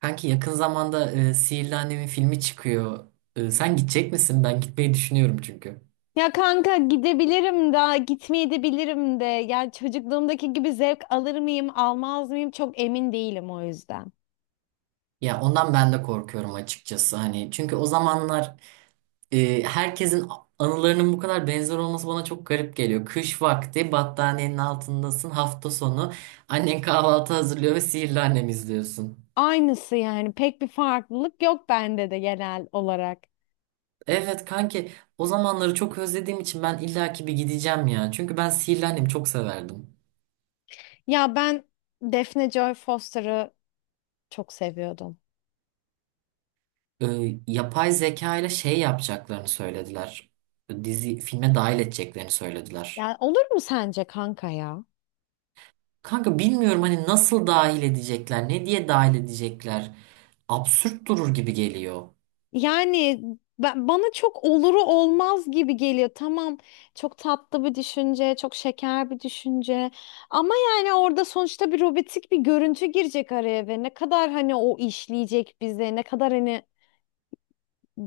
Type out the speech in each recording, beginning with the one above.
Kanki yakın zamanda Sihirli Annem'in filmi çıkıyor. Sen gidecek misin? Ben gitmeyi düşünüyorum çünkü. Ya kanka gidebilirim da gitmeyebilirim de. Yani çocukluğumdaki gibi zevk alır mıyım, almaz mıyım çok emin değilim o yüzden. Ya ondan ben de korkuyorum açıkçası. Hani çünkü o zamanlar herkesin anılarının bu kadar benzer olması bana çok garip geliyor. Kış vakti battaniyenin altındasın hafta sonu. Annen kahvaltı hazırlıyor ve Sihirli Annem izliyorsun. Aynısı yani pek bir farklılık yok bende de genel olarak. Evet kanki, o zamanları çok özlediğim için ben illaki bir gideceğim ya. Çünkü ben Sihirli Annem'i çok severdim. Ya ben Defne Joy Foster'ı çok seviyordum. e, Yapay zeka ile şey yapacaklarını söylediler. Dizi filme dahil edeceklerini söylediler. Yani olur mu sence kanka ya? Kanka bilmiyorum, hani nasıl dahil edecekler, ne diye dahil edecekler. Absürt durur gibi geliyor. Yani ben, bana çok oluru olmaz gibi geliyor. Tamam, çok tatlı bir düşünce, çok şeker bir düşünce. Ama yani orada sonuçta bir robotik bir görüntü girecek araya ve ne kadar hani o işleyecek bize, ne kadar hani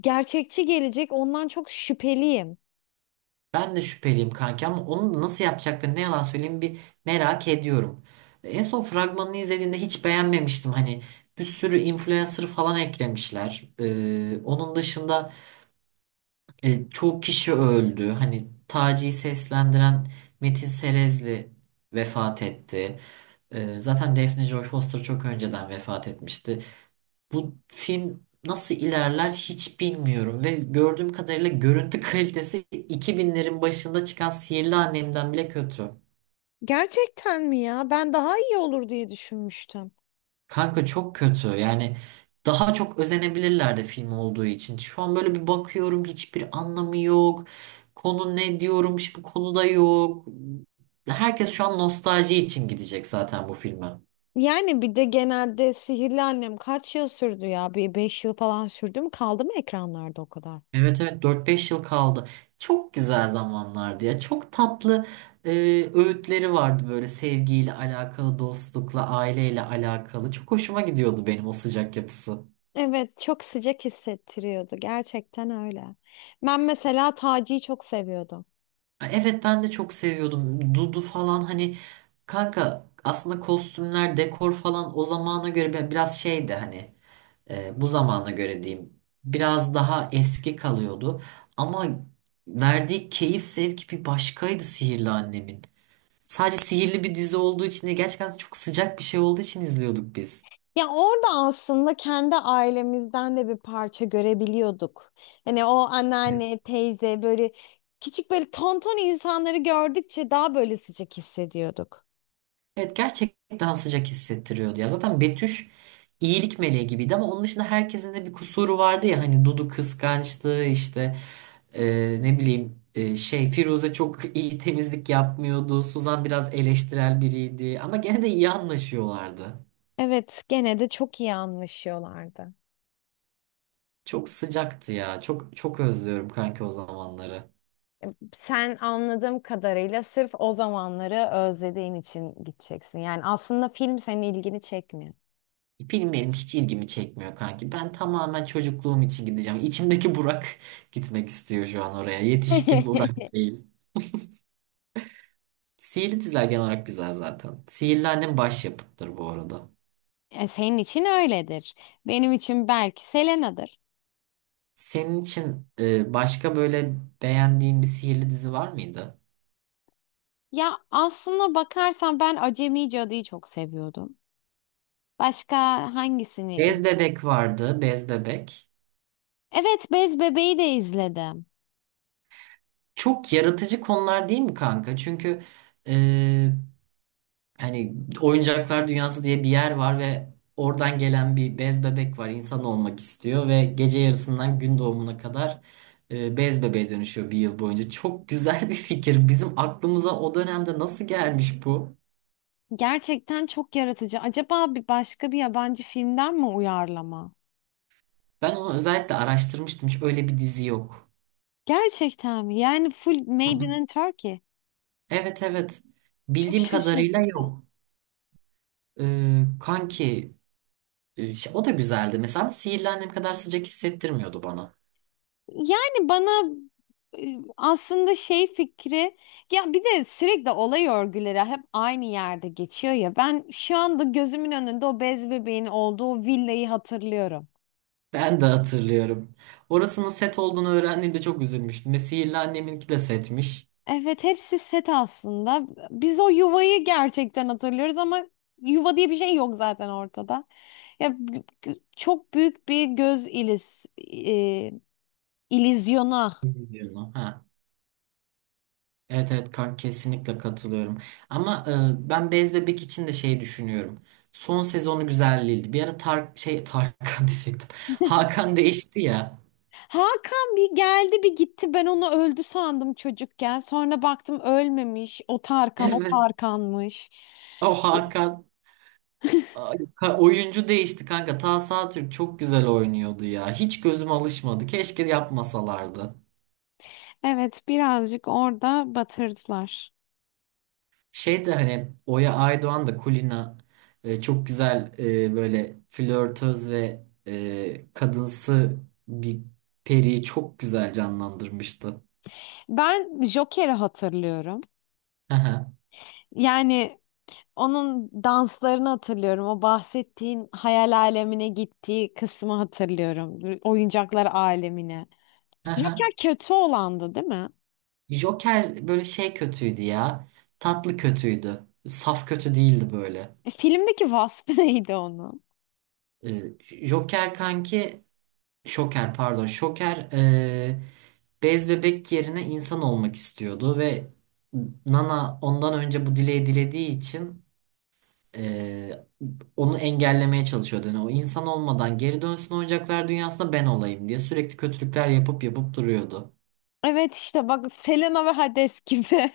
gerçekçi gelecek ondan çok şüpheliyim. Ben de şüpheliyim kanka, ama onu nasıl yapacaklarını ne yalan söyleyeyim, bir merak ediyorum. En son fragmanını izlediğimde hiç beğenmemiştim. Hani bir sürü influencer falan eklemişler. Onun dışında, çok kişi öldü. Hani Taci'yi seslendiren Metin Serezli vefat etti. Zaten Daphne Joy Foster çok önceden vefat etmişti. Bu film nasıl ilerler hiç bilmiyorum ve gördüğüm kadarıyla görüntü kalitesi 2000'lerin başında çıkan Sihirli Annem'den bile kötü. Gerçekten mi ya? Ben daha iyi olur diye düşünmüştüm. Kanka çok kötü. Yani daha çok özenebilirlerdi film olduğu için. Şu an böyle bir bakıyorum, hiçbir anlamı yok. Konu ne diyorum, hiçbir konu da yok. Herkes şu an nostalji için gidecek zaten bu filme. Yani bir de genelde Sihirli Annem kaç yıl sürdü ya? Bir 5 yıl falan sürdü mü? Kaldı mı ekranlarda o kadar? Evet, evet, dört beş yıl kaldı. Çok güzel zamanlardı ya. Çok tatlı e, öğütleri vardı böyle, sevgiyle alakalı, dostlukla, aileyle alakalı. Çok hoşuma gidiyordu benim o sıcak yapısı. Evet, çok sıcak hissettiriyordu. Gerçekten öyle. Ben mesela Taci'yi çok seviyordum. Evet, ben de çok seviyordum. Dudu falan, hani kanka aslında kostümler, dekor falan o zamana göre biraz şeydi, hani bu zamana göre diyeyim. Biraz daha eski kalıyordu. Ama verdiği keyif sevki bir başkaydı Sihirli Annem'in. Sadece sihirli bir dizi olduğu için de, gerçekten çok sıcak bir şey olduğu için izliyorduk biz. Ya orada aslında kendi ailemizden de bir parça görebiliyorduk. Hani o anneanne, teyze böyle küçük böyle tonton insanları gördükçe daha böyle sıcak hissediyorduk. Evet, gerçekten sıcak hissettiriyordu ya. Zaten Betüş iyilik meleği gibiydi ama onun dışında herkesin de bir kusuru vardı ya, hani Dudu kıskançlığı işte. Ne bileyim, şey Firuze çok iyi temizlik yapmıyordu. Suzan biraz eleştirel biriydi ama gene de iyi anlaşıyorlardı. Evet, gene de çok iyi anlaşıyorlardı. Çok sıcaktı ya. Çok çok özlüyorum kanki o zamanları. Sen anladığım kadarıyla sırf o zamanları özlediğin için gideceksin. Yani aslında film senin ilgini çekmiyor. Bilmiyorum, hiç ilgimi çekmiyor kanki. Ben tamamen çocukluğum için gideceğim. İçimdeki Burak gitmek istiyor şu an oraya. Yetişkin Burak değil. Sihirli diziler genel olarak güzel zaten. Sihirli Annem başyapıttır bu arada. E, senin için öyledir. Benim için belki Selena'dır. Senin için başka böyle beğendiğin bir sihirli dizi var mıydı? Ya aslında bakarsan ben Acemi Cadı'yı çok seviyordum. Başka hangisini? Bez bebek vardı, bez bebek. Evet, Bez Bebeği de izledim. Çok yaratıcı konular değil mi kanka? Çünkü e, hani oyuncaklar dünyası diye bir yer var ve oradan gelen bir bez bebek var. İnsan olmak istiyor ve gece yarısından gün doğumuna kadar bez bebeğe dönüşüyor bir yıl boyunca. Çok güzel bir fikir. Bizim aklımıza o dönemde nasıl gelmiş bu? Gerçekten çok yaratıcı. Acaba bir başka bir yabancı filmden mi uyarlama? Ben onu özellikle araştırmıştım. Hiç öyle bir dizi yok. Gerçekten mi? Yani full Hı hı. Made in Turkey. Evet, evet. Çok Bildiğim kadarıyla şaşırtıcı. yok. Kanki. İşte o da güzeldi. Mesela Sihirli Annem kadar sıcak hissettirmiyordu bana. Yani bana aslında şey fikri ya bir de sürekli olay örgüleri hep aynı yerde geçiyor ya ben şu anda gözümün önünde o bez bebeğin olduğu villayı hatırlıyorum. Ben de hatırlıyorum. Orasının set olduğunu öğrendiğimde çok üzülmüştüm. Ve Sihirli Annem'inki de setmiş. Evet hepsi set aslında. Biz o yuvayı gerçekten hatırlıyoruz ama yuva diye bir şey yok zaten ortada. Ya çok büyük bir göz e, ilizyona. Bilmiyorum. Ha. Evet, evet kanka, kesinlikle katılıyorum. Ama ben Bez Bebek için de şey düşünüyorum. Son sezonu güzel değildi. Bir ara Tarkan diyecektim. Hakan değişti ya. Hakan bir geldi bir gitti. Ben onu öldü sandım çocukken. Sonra baktım ölmemiş. O Tarkan, o Evet. Tarkan'mış. O Hakan. Ay, oyuncu değişti kanka. Tahsin Atürk çok güzel oynuyordu ya. Hiç gözüm alışmadı. Keşke yapmasalardı. Evet, birazcık orada batırdılar. Şey de, hani Oya Aydoğan da Kulina çok güzel böyle flörtöz ve kadınsı bir periyi çok güzel canlandırmıştı. Ben Joker'i hatırlıyorum. Hı hı, Yani onun danslarını hatırlıyorum. O bahsettiğin hayal alemine gittiği kısmı hatırlıyorum. Oyuncaklar alemine. hı Joker hı. kötü olandı, değil mi? Joker böyle şey kötüydü ya. Tatlı kötüydü. Saf kötü değildi böyle. E, filmdeki vasfı neydi onun? E, Joker kanki Şoker pardon. Şoker bez bebek yerine insan olmak istiyordu ve Nana ondan önce bu dileği dilediği için eee, onu engellemeye çalışıyordu. Yani o insan olmadan geri dönsün, oyuncaklar dünyasında ben olayım diye sürekli kötülükler yapıp yapıp duruyordu. Evet işte bak Selena ve Hades gibi.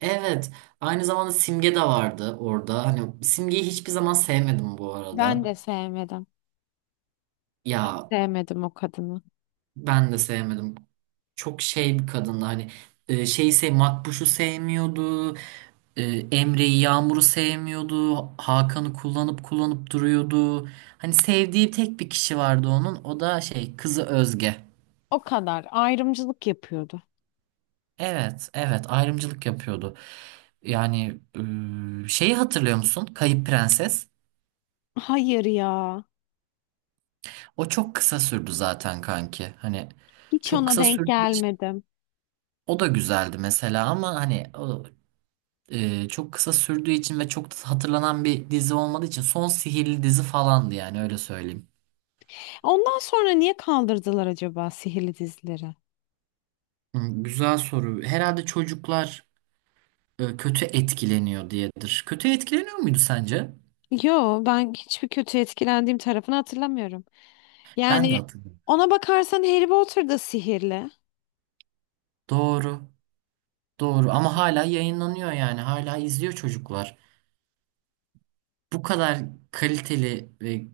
Evet, aynı zamanda Simge de vardı orada. Hani Simge'yi hiçbir zaman sevmedim bu Ben arada. de sevmedim. Ya, Sevmedim o kadını. ben de sevmedim. Çok şey bir kadındı, hani e, şeyi sev Makbuş'u sevmiyordu. e, Emre'yi, Yağmur'u sevmiyordu. Hakan'ı kullanıp kullanıp duruyordu. Hani sevdiği tek bir kişi vardı onun. O da şey kızı Özge. O kadar ayrımcılık yapıyordu. Evet, evet ayrımcılık yapıyordu. Yani şeyi hatırlıyor musun? Kayıp Prenses. Hayır ya. O çok kısa sürdü zaten kanki. Hani Hiç çok ona kısa denk sürdüğü için gelmedim. o da güzeldi mesela, ama hani çok kısa sürdüğü için ve çok da hatırlanan bir dizi olmadığı için son sihirli dizi falandı yani, öyle söyleyeyim. Ondan sonra niye kaldırdılar acaba sihirli dizileri? Hı, güzel soru. Herhalde çocuklar kötü etkileniyor diyedir. Kötü etkileniyor muydu sence? Yo ben hiçbir kötü etkilendiğim tarafını hatırlamıyorum. Ben de Yani hatırlıyorum. ona bakarsan Harry Potter da sihirli. Doğru. Doğru, ama hala yayınlanıyor yani, hala izliyor çocuklar. Bu kadar kaliteli ve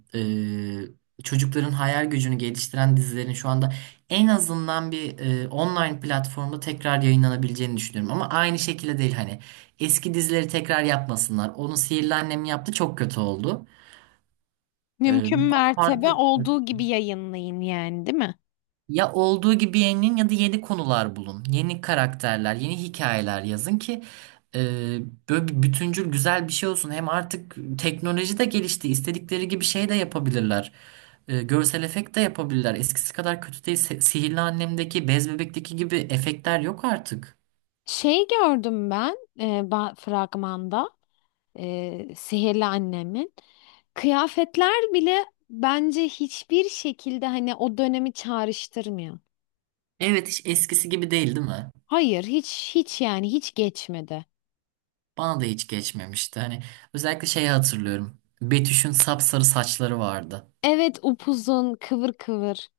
çocukların hayal gücünü geliştiren dizilerin şu anda en azından bir online platformda tekrar yayınlanabileceğini düşünüyorum. Ama aynı şekilde değil, hani eski dizileri tekrar yapmasınlar. Onu Sihirli Annem yaptı, çok kötü oldu. E, Mümkün mertebe Farklı. olduğu gibi yayınlayın yani, değil mi? Ya olduğu gibi yeninin ya da yeni konular bulun. Yeni karakterler, yeni hikayeler yazın ki e, böyle bir bütüncül güzel bir şey olsun. Hem artık teknoloji de gelişti. İstedikleri gibi şey de yapabilirler. Görsel efekt de yapabilirler. Eskisi kadar kötü değil. Sihirli Annem'deki, Bez Bebek'teki gibi efektler yok artık. Şey gördüm ben fragmanda Sihirli Annem'in. Kıyafetler bile bence hiçbir şekilde hani o dönemi çağrıştırmıyor. Evet, hiç eskisi gibi değil, değil mi? Hayır hiç hiç yani hiç geçmedi. Bana da hiç geçmemişti. Hani özellikle şeyi hatırlıyorum. Betüş'ün sapsarı saçları vardı. Evet upuzun kıvır kıvır.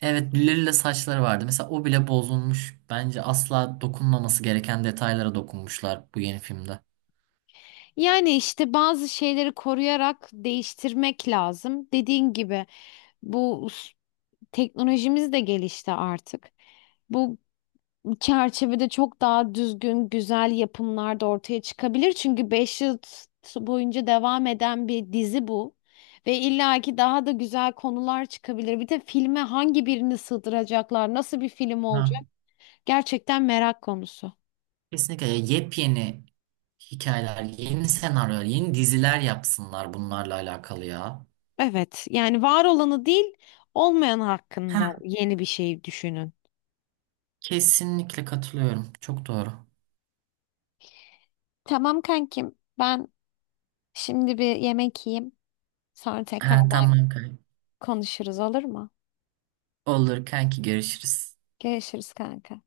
Evet, lila saçları vardı. Mesela o bile bozulmuş. Bence asla dokunmaması gereken detaylara dokunmuşlar bu yeni filmde. Yani işte bazı şeyleri koruyarak değiştirmek lazım. Dediğin gibi bu teknolojimiz de gelişti artık. Bu çerçevede çok daha düzgün, güzel yapımlar da ortaya çıkabilir. Çünkü 5 yıl boyunca devam eden bir dizi bu. Ve illaki daha da güzel konular çıkabilir. Bir de filme hangi birini sığdıracaklar, nasıl bir film Ha. olacak? Gerçekten merak konusu. Kesinlikle yepyeni hikayeler, yeni senaryolar, yeni diziler yapsınlar bunlarla alakalı ya. Evet, yani var olanı değil, olmayan hakkında Ha. yeni bir şey düşünün. Kesinlikle katılıyorum. Çok doğru. Tamam kankim, ben şimdi bir yemek yiyeyim. Sonra tekrar Ha, ben tamam kanka. konuşuruz olur mu? Olur kanki, görüşürüz. Görüşürüz kanka.